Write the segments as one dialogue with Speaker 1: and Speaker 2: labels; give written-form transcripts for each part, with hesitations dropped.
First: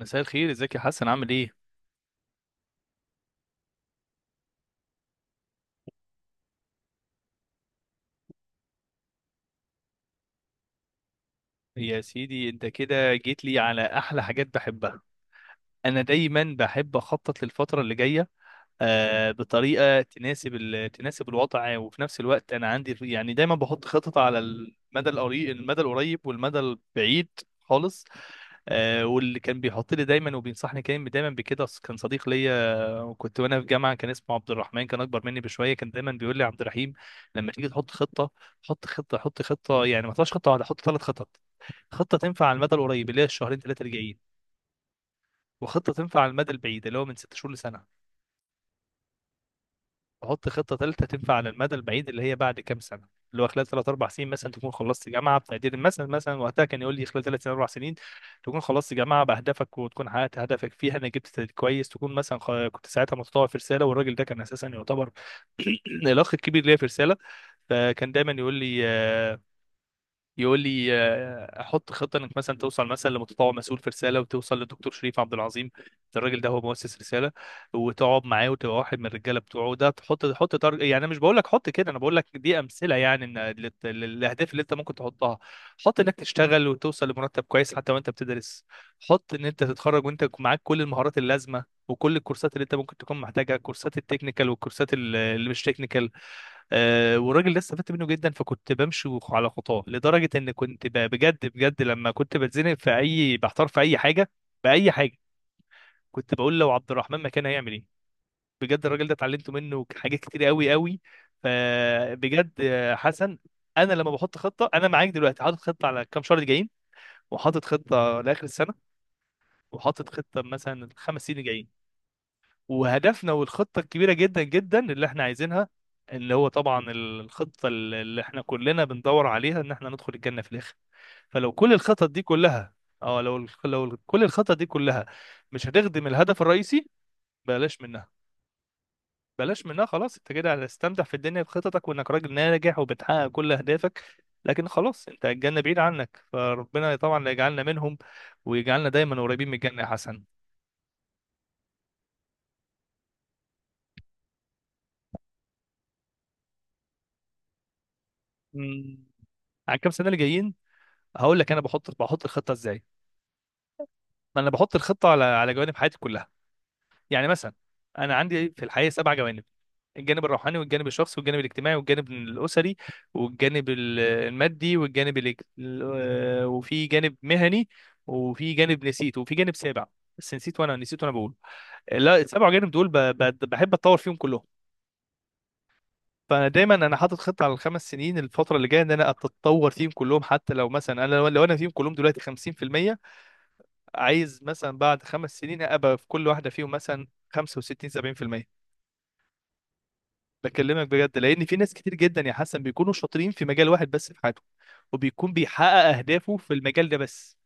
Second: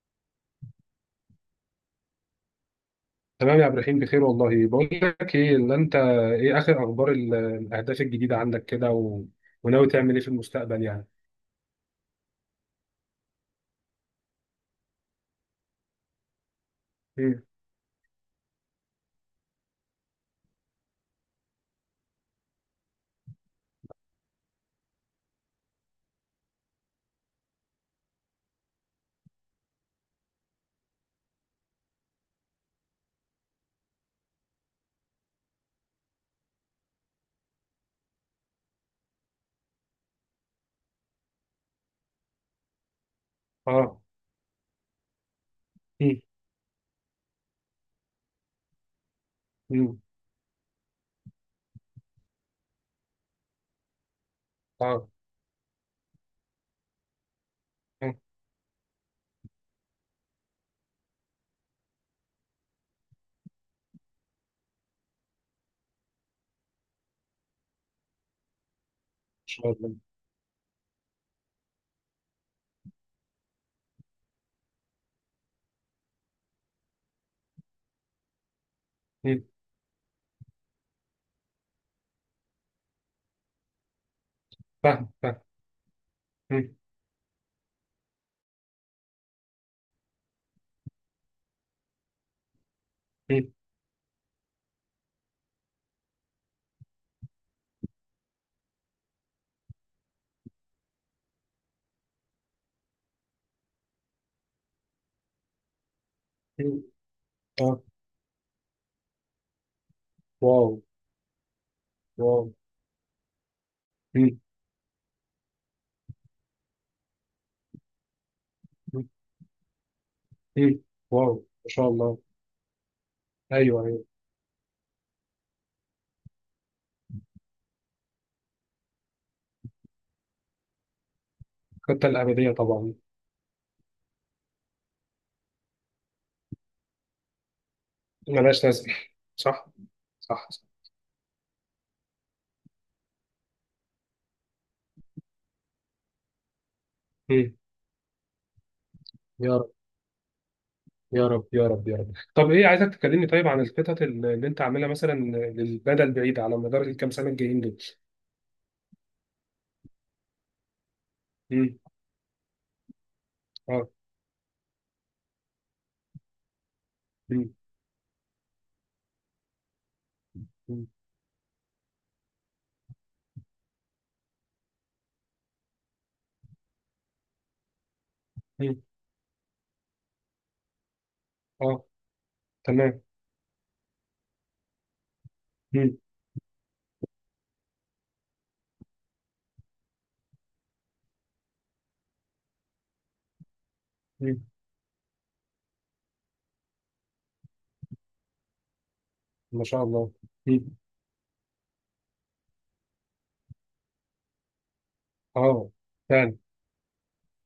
Speaker 1: مساء الخير، ازيك يا حسن، عامل ايه؟
Speaker 2: تمام يا عبد الرحيم، بخير والله. بقول لك ايه، اللي انت ايه اخر اخبار الاهداف الجديده عندك كده و... وناوي تعمل ايه في المستقبل يعني؟
Speaker 1: يا سيدي انت كده جيت لي على احلى حاجات بحبها. انا دايما بحب
Speaker 2: مم.
Speaker 1: اخطط للفتره اللي جايه بطريقه تناسب تناسب الوضع. وفي نفس الوقت انا عندي يعني دايما بحط خطط على المدى القريب والمدى البعيد خالص. واللي كان بيحط لي دايما وبينصحني كان دايما بكده كان صديق ليا، وكنت وانا في جامعه كان اسمه عبد الرحمن، كان اكبر مني بشويه. كان دايما بيقول لي: عبد الرحيم، لما تيجي تحط خطه، حط خطه حط خطه، يعني ما تحطش خطه واحده، حط ثلاث خطط. خطه تنفع على المدى القريب اللي هي الشهرين ثلاثه اللي
Speaker 2: اه.
Speaker 1: جايين، وخطه تنفع
Speaker 2: مم.
Speaker 1: على المدى البعيد اللي هو من ست شهور لسنه.
Speaker 2: مم.
Speaker 1: حط خطة تالتة تنفع على المدى البعيد اللي هي بعد كام سنة، اللي هو خلال ثلاث أربع سنين مثلا تكون خلصت
Speaker 2: اه.
Speaker 1: جامعة بتقدير. مثلا وقتها كان يقول لي: خلال ثلاث سنين أربع سنين
Speaker 2: آه، ان
Speaker 1: تكون خلصت جامعة بأهدافك وتكون حققت هدفك فيها، أنا جبت تقدير كويس. تكون مثلا كنت ساعتها متطوع في رسالة، والراجل ده كان أساسا يعتبر الأخ الكبير ليا في رسالة. فكان دايما يقول لي آه،
Speaker 2: شاء الله.
Speaker 1: يقول لي آه، احط خطه انك مثلا توصل مثلا لمتطوع مسؤول في رساله، وتوصل للدكتور شريف عبد العظيم، ده الراجل ده هو مؤسس رساله، وتقعد معاه وتبقى واحد من الرجاله
Speaker 2: مم.
Speaker 1: بتوعه ده. يعني انا مش بقول لك حط كده، انا بقول لك دي امثله يعني ان للاهداف اللي انت ممكن
Speaker 2: فاهم
Speaker 1: تحطها.
Speaker 2: فاهم.
Speaker 1: حط انك تشتغل
Speaker 2: مم.
Speaker 1: وتوصل لمرتب كويس حتى وانت بتدرس. حط ان انت تتخرج وانت معاك كل المهارات اللازمه وكل الكورسات اللي انت ممكن تكون
Speaker 2: مم.
Speaker 1: محتاجها، كورسات التكنيكال والكورسات اللي مش تكنيكال. والراجل ده استفدت منه جدا، فكنت بمشي على خطاه لدرجه ان كنت بجد بجد لما كنت بتزنق في اي، بحتار في اي حاجه، باي حاجه، كنت بقول: لو
Speaker 2: مم.
Speaker 1: عبد الرحمن مكان هيعمل
Speaker 2: اه.
Speaker 1: ايه؟ بجد الراجل ده اتعلمت منه حاجات كتير
Speaker 2: واو.
Speaker 1: قوي قوي.
Speaker 2: واو.
Speaker 1: فبجد حسن، انا لما بحط
Speaker 2: مم.
Speaker 1: خطه، انا معاك دلوقتي حاطط خطه على كام شهر الجايين، وحاطط خطه لاخر السنه،
Speaker 2: مم.
Speaker 1: وحاطط خطه
Speaker 2: مم.
Speaker 1: مثلا الخمس
Speaker 2: واو.
Speaker 1: سنين
Speaker 2: ما
Speaker 1: الجايين،
Speaker 2: شاء الله.
Speaker 1: وهدفنا والخطة
Speaker 2: ايوه، ايوه.
Speaker 1: الكبيرة جدا جدا اللي احنا عايزينها، اللي هو طبعا الخطة اللي احنا كلنا بندور عليها، ان احنا ندخل الجنة في الاخر. فلو كل الخطط
Speaker 2: الخطه
Speaker 1: دي
Speaker 2: الابديه
Speaker 1: كلها،
Speaker 2: طبعا.
Speaker 1: لو كل الخطط دي كلها مش هتخدم الهدف الرئيسي، بلاش منها.
Speaker 2: ملهاش لازمه.
Speaker 1: بلاش
Speaker 2: صح،
Speaker 1: منها خلاص، انت
Speaker 2: صح.
Speaker 1: كده
Speaker 2: صح.
Speaker 1: هتستمتع في الدنيا بخططك وانك راجل ناجح وبتحقق كل اهدافك، لكن خلاص انت الجنة بعيد عنك. فربنا طبعا لا
Speaker 2: مم.
Speaker 1: يجعلنا منهم، ويجعلنا دايما قريبين من
Speaker 2: يا
Speaker 1: الجنة يا حسن.
Speaker 2: يا رب، يا رب، يا رب. طب ايه، عايزك تكلمني طيب عن الخطط اللي انت عاملها مثلا للمدى البعيد على مدار الكام سنه الجايين دول.
Speaker 1: مم. على الكام سنة اللي جايين هقول لك انا
Speaker 2: امم.
Speaker 1: بحط الخطه ازاي.
Speaker 2: اه.
Speaker 1: ما انا بحط الخطه على جوانب حياتي كلها، يعني مثلا
Speaker 2: امم.
Speaker 1: انا عندي في الحياه سبع جوانب: الجانب الروحاني، والجانب الشخصي، والجانب الاجتماعي، والجانب الاسري، والجانب المادي، والجانب الاج... ال- آه، وفي جانب مهني، وفي
Speaker 2: امم.
Speaker 1: جانب نسيت، وفي جانب سابع بس نسيت. وانا بقول،
Speaker 2: اه.
Speaker 1: لا، السبع جانب دول
Speaker 2: تمام.
Speaker 1: بحب اتطور فيهم كلهم.
Speaker 2: امم.
Speaker 1: فانا دايما انا حاطط خطه على الخمس سنين، الفتره اللي جايه، ان انا اتطور فيهم كلهم. حتى لو مثلا لو انا فيهم كلهم دلوقتي 50%، عايز
Speaker 2: امم.
Speaker 1: مثلا بعد خمس سنين ابقى في كل واحده فيهم مثلا 65 70%.
Speaker 2: ما شاء الله. امم.
Speaker 1: بكلمك بجد لان في ناس كتير جدا يا حسن بيكونوا شاطرين في مجال واحد بس في حياتهم، وبيكون
Speaker 2: اه،
Speaker 1: بيحقق اهدافه
Speaker 2: فعلا.
Speaker 1: في المجال ده بس.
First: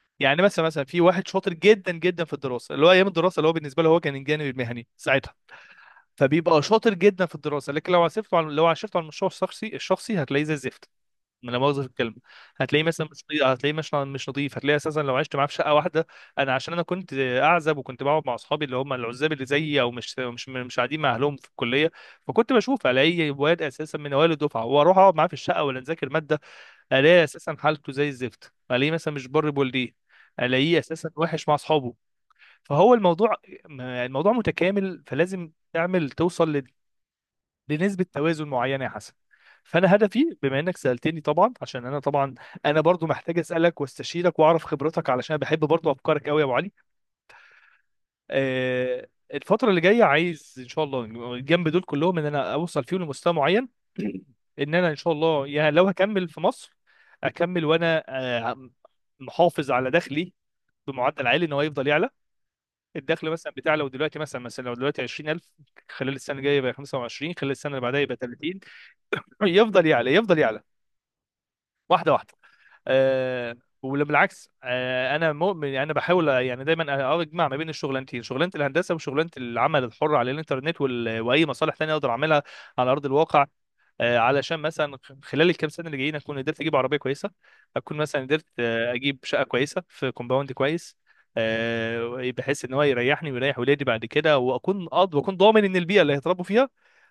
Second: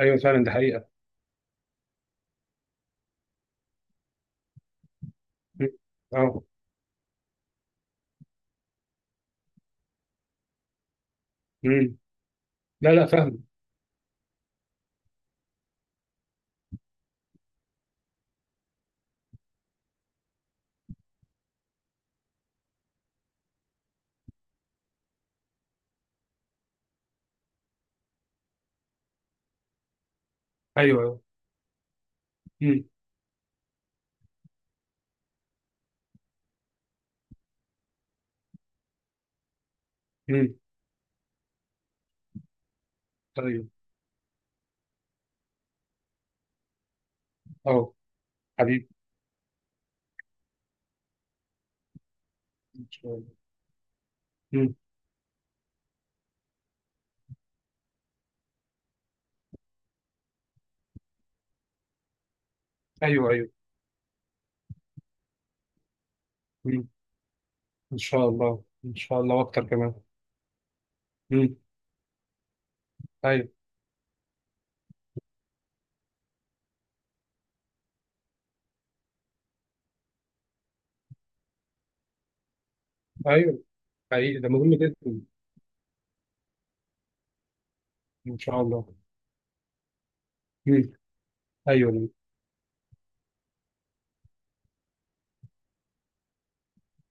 Speaker 2: ايوه
Speaker 1: يعني
Speaker 2: فعلا، ده
Speaker 1: مثلا
Speaker 2: حقيقه.
Speaker 1: في واحد شاطر جدا جدا في الدراسه، اللي هو ايام الدراسه اللي هو بالنسبه له هو كان الجانب المهني ساعتها،
Speaker 2: مم. اه.
Speaker 1: فبيبقى شاطر جدا في الدراسه، لكن لو عصفته على، لو عشرته على المشروع الشخصي هتلاقيه زي الزفت، لا مؤاخذه في
Speaker 2: امم.
Speaker 1: الكلمه. هتلاقيه
Speaker 2: لا
Speaker 1: مثلا
Speaker 2: لا،
Speaker 1: مش نضيف،
Speaker 2: فاهم.
Speaker 1: هتلاقيه مش نضيف، هتلاقيه اساسا لو عشت معاه في شقه واحده. انا عشان كنت اعزب وكنت بقعد مع اصحابي اللي هم العزاب اللي زيي، او مش قاعدين مع اهلهم في الكليه، فكنت بشوف الاقي واد اساسا من اوائل الدفعه واروح اقعد معاه في الشقه، ولا نذاكر ماده، الاقي اساسا حالته زي الزفت. الاقيه مثلا مش بر بولديه، الاقيه
Speaker 2: ايوه
Speaker 1: اساسا
Speaker 2: ايوه.
Speaker 1: وحش مع اصحابه.
Speaker 2: امم.
Speaker 1: فهو الموضوع متكامل، فلازم توصل لنسبة توازن معينة يا حسن. فأنا هدفي،
Speaker 2: امم.
Speaker 1: بما إنك سألتني طبعا، عشان أنا طبعا أنا برضو محتاج
Speaker 2: طيب.
Speaker 1: أسألك واستشيرك وأعرف خبرتك علشان بحب برضو أفكارك قوي يا أبو علي.
Speaker 2: اه. حبيبي.
Speaker 1: آه، الفترة اللي جاية عايز إن شاء الله جنب دول كلهم إن أنا أوصل
Speaker 2: ان
Speaker 1: فيهم
Speaker 2: شاء الله.
Speaker 1: لمستوى معين. إن
Speaker 2: امم.
Speaker 1: أنا إن شاء الله يعني لو هكمل في مصر، أكمل وأنا آه، محافظ على دخلي بمعدل عالي، ان هو يفضل يعلى. الدخل
Speaker 2: ايوه ايوه.
Speaker 1: مثلا بتاع لو دلوقتي، مثلا لو دلوقتي 20,000، خلال السنه الجايه يبقى
Speaker 2: امم.
Speaker 1: 25، خلال السنه اللي
Speaker 2: ان
Speaker 1: بعدها يبقى
Speaker 2: شاء
Speaker 1: 30،
Speaker 2: الله، ان شاء الله، واكتر
Speaker 1: يفضل
Speaker 2: كمان.
Speaker 1: يعلى يفضل يعلى
Speaker 2: امم.
Speaker 1: واحده واحده.
Speaker 2: ايوه
Speaker 1: أه وبالعكس، انا مؤمن يعني، انا بحاول يعني دايما اجمع ما بين الشغلانتين، شغلانه الهندسه وشغلانه العمل الحر على الانترنت، واي مصالح تانية اقدر اعملها على ارض الواقع.
Speaker 2: ايوه. حقيقي ده
Speaker 1: علشان
Speaker 2: مهم
Speaker 1: مثلا
Speaker 2: جدا.
Speaker 1: خلال الكام سنه اللي جايين اكون قدرت اجيب عربيه كويسه، اكون مثلا
Speaker 2: ان
Speaker 1: قدرت
Speaker 2: شاء الله.
Speaker 1: اجيب شقه كويسه في كومباوند كويس،
Speaker 2: ايوه.
Speaker 1: بحيث ان هو يريحني ويريح ولادي بعد كده، واكون قاضي واكون ضامن ان البيئه اللي هيتربوا فيها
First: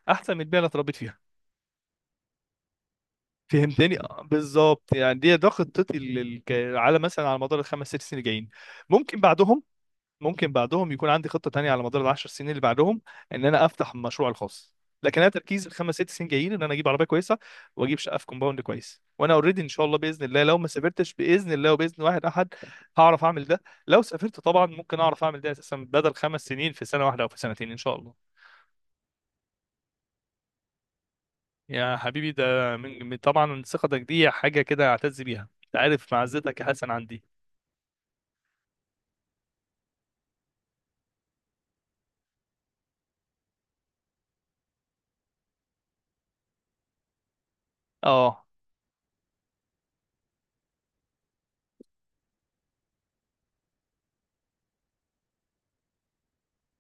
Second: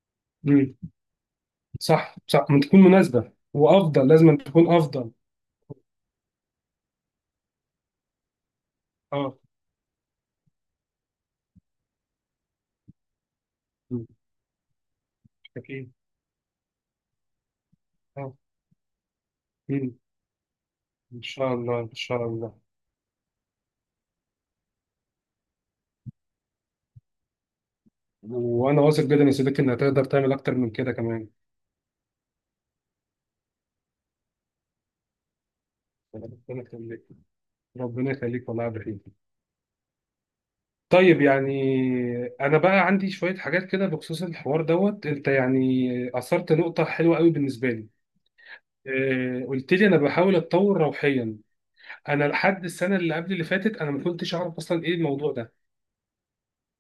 Speaker 1: احسن من البيئه اللي
Speaker 2: امم.
Speaker 1: اتربيت فيها.
Speaker 2: صح، صح، ما تكون مناسبة
Speaker 1: فهمتني؟
Speaker 2: وافضل، لازم أن تكون
Speaker 1: بالظبط.
Speaker 2: افضل.
Speaker 1: يعني دي ده خطتي على مثلا على مدار الخمس ست سنين الجايين. ممكن
Speaker 2: اه.
Speaker 1: بعدهم ممكن بعدهم يكون عندي خطة تانية على مدار العشر سنين اللي بعدهم، ان انا افتح
Speaker 2: مم.
Speaker 1: مشروع الخاص. لكن انا تركيز
Speaker 2: اكيد.
Speaker 1: الخمس ست سنين جايين ان انا اجيب عربية كويسة، واجيب شقة في
Speaker 2: اه.
Speaker 1: كومباوند كويس، وانا اوريدي ان شاء
Speaker 2: مم.
Speaker 1: الله باذن الله، لو ما سافرتش
Speaker 2: ان
Speaker 1: باذن
Speaker 2: شاء
Speaker 1: الله
Speaker 2: الله، ان
Speaker 1: وباذن واحد
Speaker 2: شاء الله.
Speaker 1: احد، هعرف اعمل ده. لو سافرت طبعا ممكن اعرف اعمل ده اساسا بدل خمس سنين في سنة واحدة او في سنتين ان شاء الله.
Speaker 2: وانا واثق جدا يا صديقي انك هتقدر تعمل اكتر من كده كمان.
Speaker 1: يا حبيبي، ده طبعا ثقتك دي حاجة كده أعتز بيها، أنت عارف معزتك
Speaker 2: ربنا
Speaker 1: يا حسن
Speaker 2: يخليك،
Speaker 1: عندي.
Speaker 2: ربنا يخليك والله يا عبد الرحيم. طيب يعني، انا بقى عندي شوية حاجات كده بخصوص الحوار دوت. انت يعني اثرت نقطة حلوة قوي بالنسبة لي.
Speaker 1: أه،
Speaker 2: قلت لي انا بحاول اتطور روحيا. انا لحد السنه اللي قبل اللي فاتت، انا ما كنتش اعرف اصلا ايه الموضوع ده.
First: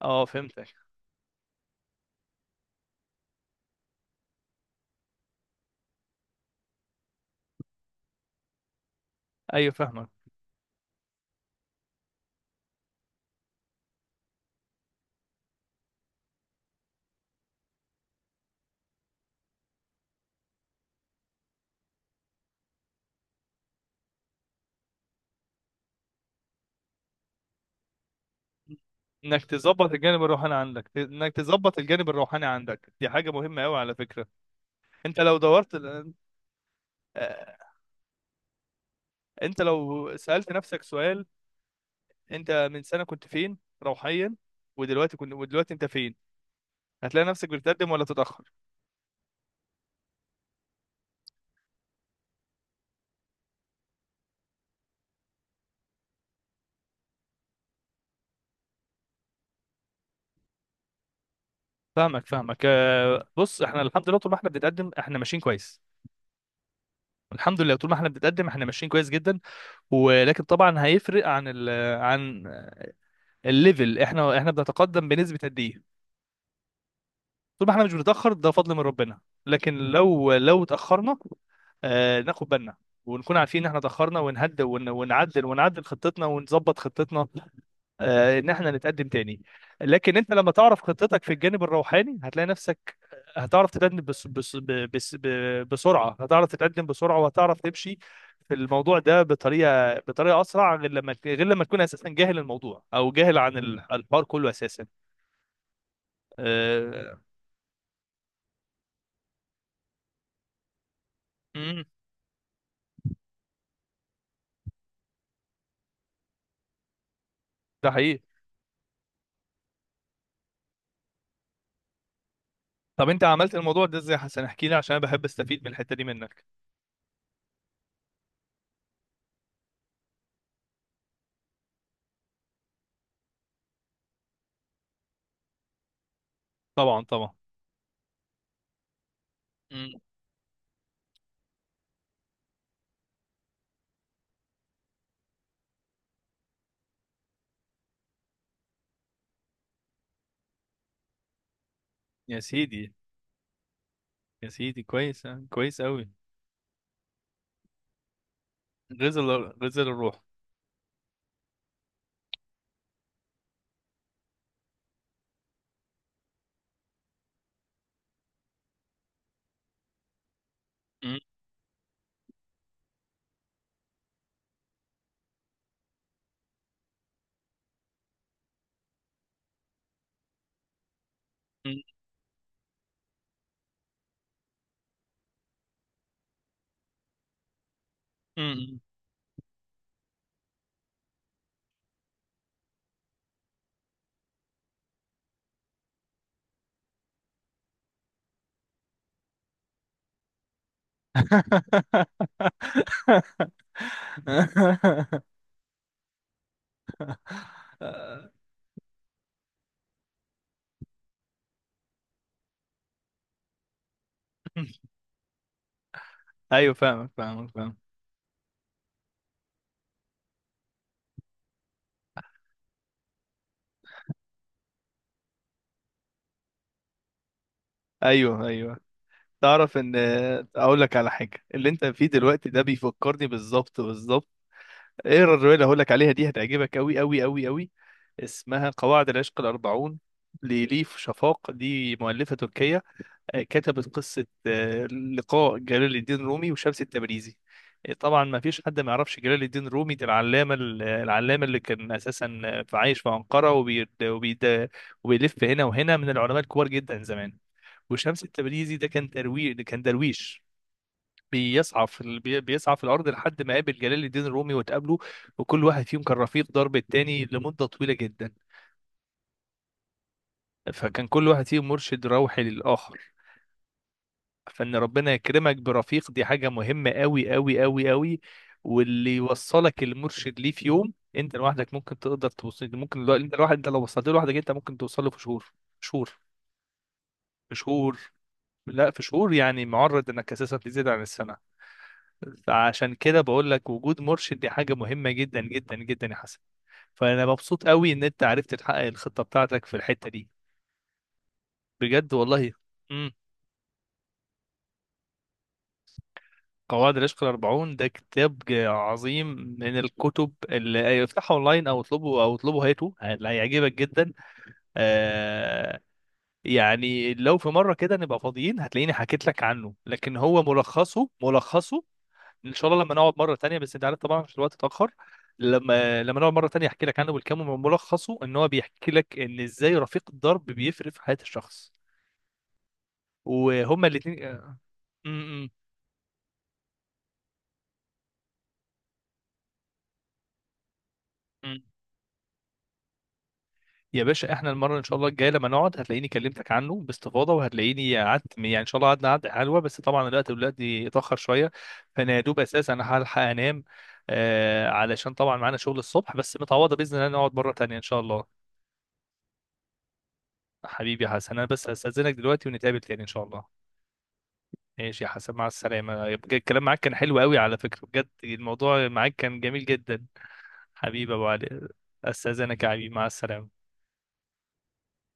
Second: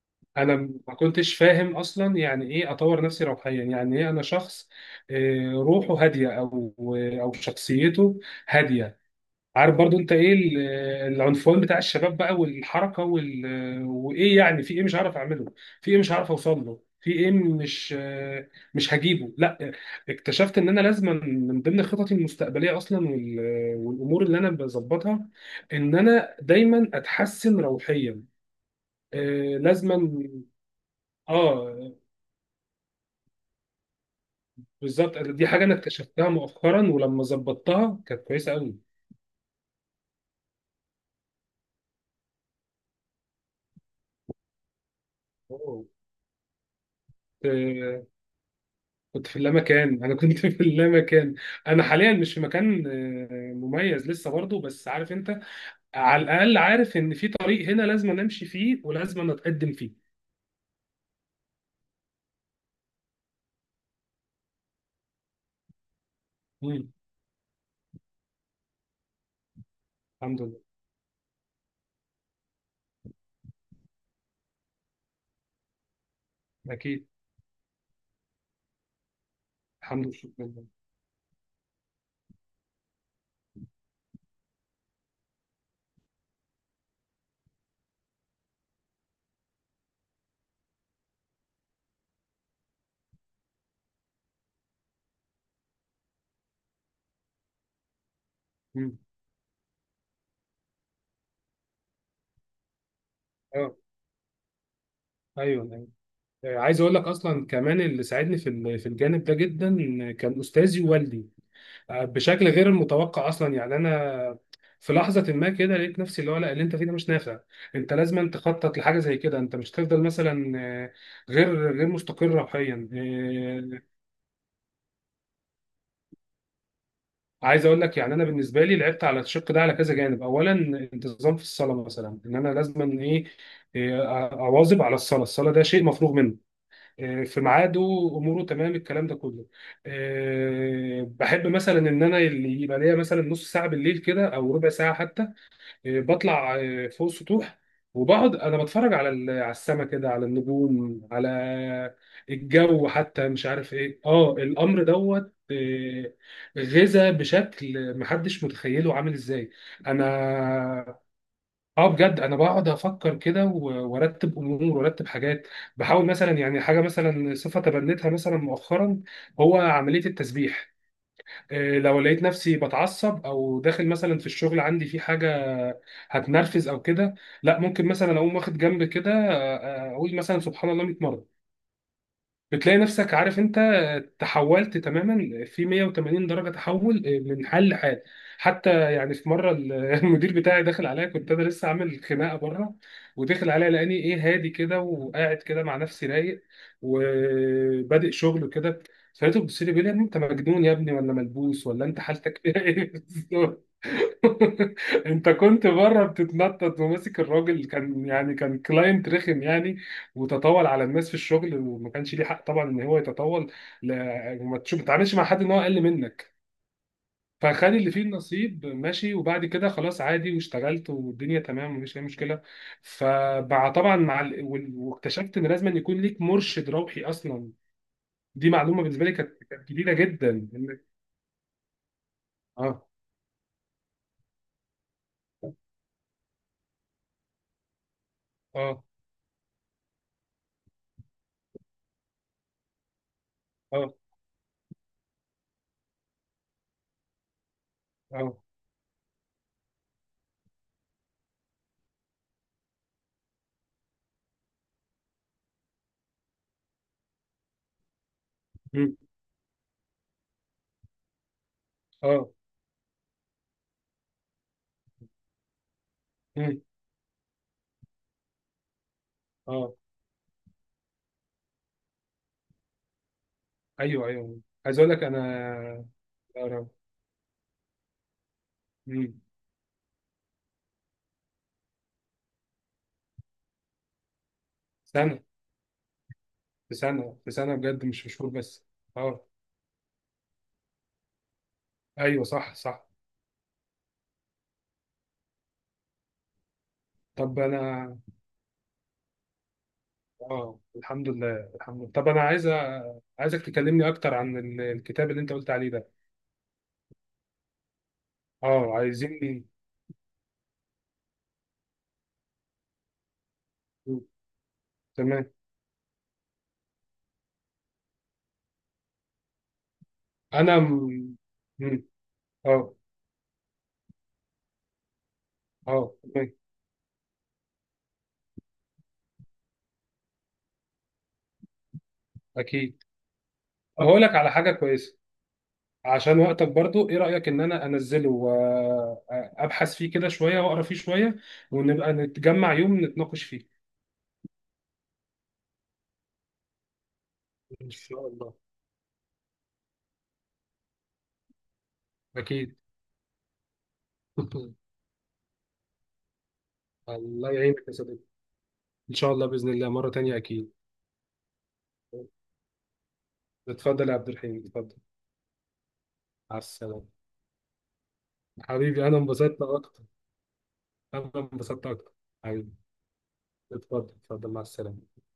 Speaker 1: أه
Speaker 2: انا
Speaker 1: فهمتك.
Speaker 2: ما كنتش فاهم اصلا يعني ايه اطور نفسي روحيا، يعني ايه انا شخص روحه هاديه، او او شخصيته هاديه.
Speaker 1: أيوه
Speaker 2: عارف برضو
Speaker 1: فاهمك.
Speaker 2: انت ايه العنفوان بتاع الشباب بقى والحركه وال... آه، وايه، يعني في ايه مش هعرف اعمله، في ايه مش هعرف اوصل له، في ايه مش هجيبه، لا. اكتشفت ان انا لازم من ضمن خططي المستقبليه اصلا وال... آه، والامور اللي انا بظبطها، ان انا دايما اتحسن روحيا،
Speaker 1: إنك تظبط الجانب
Speaker 2: لازما.
Speaker 1: الروحاني عندك، إنك تظبط
Speaker 2: اه
Speaker 1: الجانب الروحاني عندك دي حاجة مهمة أوي على فكرة.
Speaker 2: بالظبط،
Speaker 1: أنت لو
Speaker 2: دي حاجه انا
Speaker 1: دورت ل-
Speaker 2: اكتشفتها مؤخرا، ولما
Speaker 1: آه،
Speaker 2: ظبطتها كانت كويسه قوي.
Speaker 1: أنت لو سألت نفسك سؤال: أنت من سنة كنت فين روحيا، ودلوقتي أنت
Speaker 2: أوه.
Speaker 1: فين، هتلاقي نفسك بتتقدم
Speaker 2: آه،
Speaker 1: ولا تتأخر.
Speaker 2: كنت في اللامكان، انا كنت في اللامكان. انا حاليا مش في مكان مميز لسه برضه، بس عارف انت، على الاقل عارف ان في طريق هنا لازم نمشي فيه ولازم نتقدم فيه.
Speaker 1: فاهمك فاهمك، بص، احنا الحمد لله طول ما احنا بنتقدم احنا ماشيين كويس.
Speaker 2: مم.
Speaker 1: الحمد لله طول ما احنا بنتقدم احنا ماشيين كويس جدا،
Speaker 2: الحمد
Speaker 1: ولكن
Speaker 2: لله.
Speaker 1: طبعا هيفرق عن الليفل، احنا بنتقدم بنسبة قد ايه.
Speaker 2: اكيد.
Speaker 1: طول ما احنا مش بنتأخر ده فضل من ربنا، لكن
Speaker 2: الحمد
Speaker 1: لو
Speaker 2: لله.
Speaker 1: اتأخرنا ناخد بالنا ونكون عارفين ان احنا اتأخرنا، ونهدى ونعدل خطتنا، ونظبط خطتنا، ان احنا نتقدم تاني. لكن انت لما تعرف خطتك في الجانب الروحاني هتلاقي نفسك هتعرف تتقدم بسرعه، هتعرف تتقدم بسرعه، وهتعرف تمشي في
Speaker 2: مم.
Speaker 1: الموضوع ده بطريقه اسرع، غير لما تكون اساسا جاهل الموضوع او جاهل عن
Speaker 2: اه.
Speaker 1: الحوار كله اساسا.
Speaker 2: ايوه، أيوة. عايز اقول لك
Speaker 1: أه...
Speaker 2: اصلا كمان، اللي ساعدني في الجانب ده جدا كان استاذي ووالدي،
Speaker 1: مم،
Speaker 2: بشكل غير المتوقع اصلا. يعني انا في لحظه ما كده لقيت نفسي، اللي هو لا، اللي انت فيه ده مش نافع،
Speaker 1: ده
Speaker 2: انت
Speaker 1: حقيقي.
Speaker 2: لازم تخطط لحاجه زي كده، انت مش هتفضل مثلا آه، غير مستقر روحيا
Speaker 1: طب انت عملت الموضوع ده ازاي يا حسن؟ احكي لي عشان انا بحب استفيد من الحته دي منك.
Speaker 2: عايز اقول لك، يعني انا بالنسبه لي لعبت على الشق ده على كذا جانب. اولا، انتظام في الصلاه، مثلا ان انا لازم ايه، اواظب على الصلاه. الصلاه ده شيء مفروغ منه،
Speaker 1: طبعا طبعا.
Speaker 2: في ميعاده، اموره تمام، الكلام ده كله.
Speaker 1: مم.
Speaker 2: بحب مثلا ان انا اللي يبقى ليا مثلا نص ساعه بالليل كده او ربع ساعه حتى، بطلع فوق السطوح وبقعد انا بتفرج على السما كده، على النجوم، على
Speaker 1: يا
Speaker 2: الجو
Speaker 1: سيدي،
Speaker 2: حتى، مش عارف ايه،
Speaker 1: يا سيدي
Speaker 2: الامر
Speaker 1: كويس،
Speaker 2: دوت
Speaker 1: كويس قوي.
Speaker 2: آه، غذا بشكل محدش متخيله عامل
Speaker 1: غزل
Speaker 2: ازاي.
Speaker 1: غزل
Speaker 2: انا،
Speaker 1: الروح.
Speaker 2: اه بجد انا بقعد افكر كده و- وارتب امور، وارتب حاجات. بحاول مثلا يعني حاجه، مثلا صفه تبنيتها مثلا مؤخرا، هو عمليه التسبيح.
Speaker 1: مم،
Speaker 2: لو لقيت نفسي بتعصب، او داخل مثلا في الشغل عندي في حاجه هتنرفز او كده، لا، ممكن مثلا اقوم واخد جنب كده، اقول مثلا سبحان الله 100 مره.
Speaker 1: مم،
Speaker 2: بتلاقي نفسك عارف انت، تحولت تماما في 180 درجه تحول، من حال لحال. حتى
Speaker 1: مم.
Speaker 2: يعني في مره المدير بتاعي دخل عليا، كنت انا لسه عامل خناقه بره، ودخل عليا لقاني ايه، هادي كده، وقاعد كده مع نفسي رايق، وبادئ شغل كده. فلقيته بيبص لي، بيقول لي، يا ابني انت مجنون يا ابني، ولا ملبوس، ولا انت حالتك ايه؟ انت كنت بره بتتنطط وماسك الراجل، كان يعني كان كلاينت رخم يعني، وتطاول على الناس في الشغل، وما كانش ليه حق طبعا ان هو يتطاول. لا، وما تشوف، ما تتعاملش مع حد ان هو اقل منك.
Speaker 1: ايوه فاهمك، فاهمك،
Speaker 2: فخد
Speaker 1: فاهم.
Speaker 2: اللي فيه النصيب، ماشي، وبعد كده خلاص عادي، واشتغلت، والدنيا تمام، مفيش اي مشكله. فمع طبعا واكتشفت ان لازم أن يكون ليك مرشد روحي اصلا،
Speaker 1: ايوه
Speaker 2: دي
Speaker 1: ايوه.
Speaker 2: معلومه بالنسبه لي كانت
Speaker 1: تعرف
Speaker 2: جديده
Speaker 1: ان،
Speaker 2: جدا
Speaker 1: اقول
Speaker 2: إنك-
Speaker 1: لك على حاجه: اللي انت فيه دلوقتي ده
Speaker 2: اه،
Speaker 1: بيفكرني بالظبط بالظبط ايه؟ الروايه اللي هقول لك عليها دي هتعجبك قوي قوي قوي قوي. اسمها
Speaker 2: اه،
Speaker 1: قواعد العشق الاربعون لليف شفاق، دي مؤلفه تركيه. كتبت
Speaker 2: اه،
Speaker 1: قصه لقاء جلال الدين رومي وشمس التبريزي. طبعا
Speaker 2: اه.
Speaker 1: ما فيش حد ما يعرفش جلال الدين رومي، ده العلامه العلامه اللي كان اساسا عايش في انقره، وبيلف هنا وهنا، من العلماء الكبار جدا زمان. وشمس التبريزي ده
Speaker 2: مم.
Speaker 1: كان ترويج، ده كان درويش بيسعى في
Speaker 2: اه.
Speaker 1: بيسعى في الارض لحد ما قابل جلال الدين الرومي وتقابله. وكل واحد فيهم كان رفيق
Speaker 2: مم.
Speaker 1: درب التاني لمده طويله جدا،
Speaker 2: اه.
Speaker 1: فكان كل واحد فيهم مرشد روحي للاخر.
Speaker 2: ايوه ايوه.
Speaker 1: فان
Speaker 2: عايز اقول لك،
Speaker 1: ربنا يكرمك
Speaker 2: انا
Speaker 1: برفيق دي حاجه
Speaker 2: أقرب.
Speaker 1: مهمه قوي قوي قوي قوي.
Speaker 2: مم.
Speaker 1: واللي يوصلك المرشد ليه في يوم انت لوحدك ممكن تقدر توصل، ممكن لو... انت لوحدك انت لو وصلت له لوحدك انت ممكن توصل له في
Speaker 2: سنه،
Speaker 1: شهور. شهور،
Speaker 2: في سنه، في
Speaker 1: في
Speaker 2: سنه، بجد
Speaker 1: شهور،
Speaker 2: مش في شهور بس.
Speaker 1: لا، في
Speaker 2: اه.
Speaker 1: شهور يعني، معرض انك اساسا تزيد عن السنه.
Speaker 2: ايوه، صح، صح.
Speaker 1: فعشان كده بقول لك وجود مرشد دي حاجة مهمة جدا جدا جدا يا حسن. فأنا
Speaker 2: طب
Speaker 1: مبسوط
Speaker 2: انا.
Speaker 1: قوي إن أنت عرفت تحقق الخطة بتاعتك في الحتة دي.
Speaker 2: اه، الحمد لله الحمد لله. طب
Speaker 1: بجد
Speaker 2: انا عايز،
Speaker 1: والله. امم
Speaker 2: عايزك تكلمني اكتر عن الكتاب اللي انت قلت عليه ده.
Speaker 1: قواعد العشق الأربعون ده كتاب
Speaker 2: اه، عايزين.
Speaker 1: عظيم، من الكتب اللي افتحه أونلاين، أو اطلبه هاته، هيعجبك
Speaker 2: مم.
Speaker 1: جدا.
Speaker 2: تمام.
Speaker 1: آه يعني لو في مرة كده نبقى فاضيين هتلاقيني حكيت لك عنه، لكن هو
Speaker 2: انا
Speaker 1: ملخصه
Speaker 2: م...
Speaker 1: ملخصه
Speaker 2: مم.
Speaker 1: ان شاء
Speaker 2: اه.
Speaker 1: الله لما نقعد مره تانية، بس انت عارف طبعا عشان الوقت اتاخر،
Speaker 2: اه.
Speaker 1: لما نقعد
Speaker 2: تمام.
Speaker 1: مره تانية احكي لك عنه بالكامل. ملخصه ان هو بيحكي لك ان ازاي رفيق الدرب بيفرق في حياه الشخص،
Speaker 2: اكيد.
Speaker 1: وهما
Speaker 2: هقول لك على
Speaker 1: الاثنين.
Speaker 2: حاجه كويسه،
Speaker 1: م- م-
Speaker 2: عشان وقتك برضو، ايه رأيك ان انا انزله وابحث فيه كده شوية، واقرا فيه شوية،
Speaker 1: م.
Speaker 2: ونبقى نتجمع يوم نتناقش فيه.
Speaker 1: يا باشا، احنا المره ان شاء الله الجايه لما نقعد هتلاقيني كلمتك عنه باستفاضه،
Speaker 2: إن
Speaker 1: وهتلاقيني
Speaker 2: شاء الله.
Speaker 1: قعدت يعني ان شاء الله، قعدنا قعده حلوه، بس طبعا الوقت دلوقتي اتاخر شويه، فانا يا دوب
Speaker 2: أكيد.
Speaker 1: اساسا هلحق انام، علشان طبعا معانا شغل الصبح، بس متعوضه باذن الله
Speaker 2: الله
Speaker 1: نقعد مره
Speaker 2: يعينك يا
Speaker 1: تانية ان شاء
Speaker 2: صديقي.
Speaker 1: الله.
Speaker 2: إن شاء الله بإذن الله مرة تانية أكيد.
Speaker 1: حبيبي يا حسن، انا بس هستاذنك دلوقتي ونتقابل تاني ان شاء الله.
Speaker 2: اتفضل يا عبد الرحيم، اتفضل.
Speaker 1: ماشي يا حسن، مع السلامة. يبقى
Speaker 2: مع
Speaker 1: الكلام معاك
Speaker 2: السلامة.
Speaker 1: كان حلو قوي على فكرة، بجد الموضوع
Speaker 2: حبيبي، أنا
Speaker 1: معاك كان
Speaker 2: انبسطت
Speaker 1: جميل
Speaker 2: أكتر،
Speaker 1: جدا. حبيبي
Speaker 2: أنا
Speaker 1: يا أبو
Speaker 2: انبسطت
Speaker 1: علي،
Speaker 2: أكتر. حبيبي.
Speaker 1: أستاذنك يا حبيبي، مع السلامة.
Speaker 2: اتفضل، اتفضل، مع السلامة.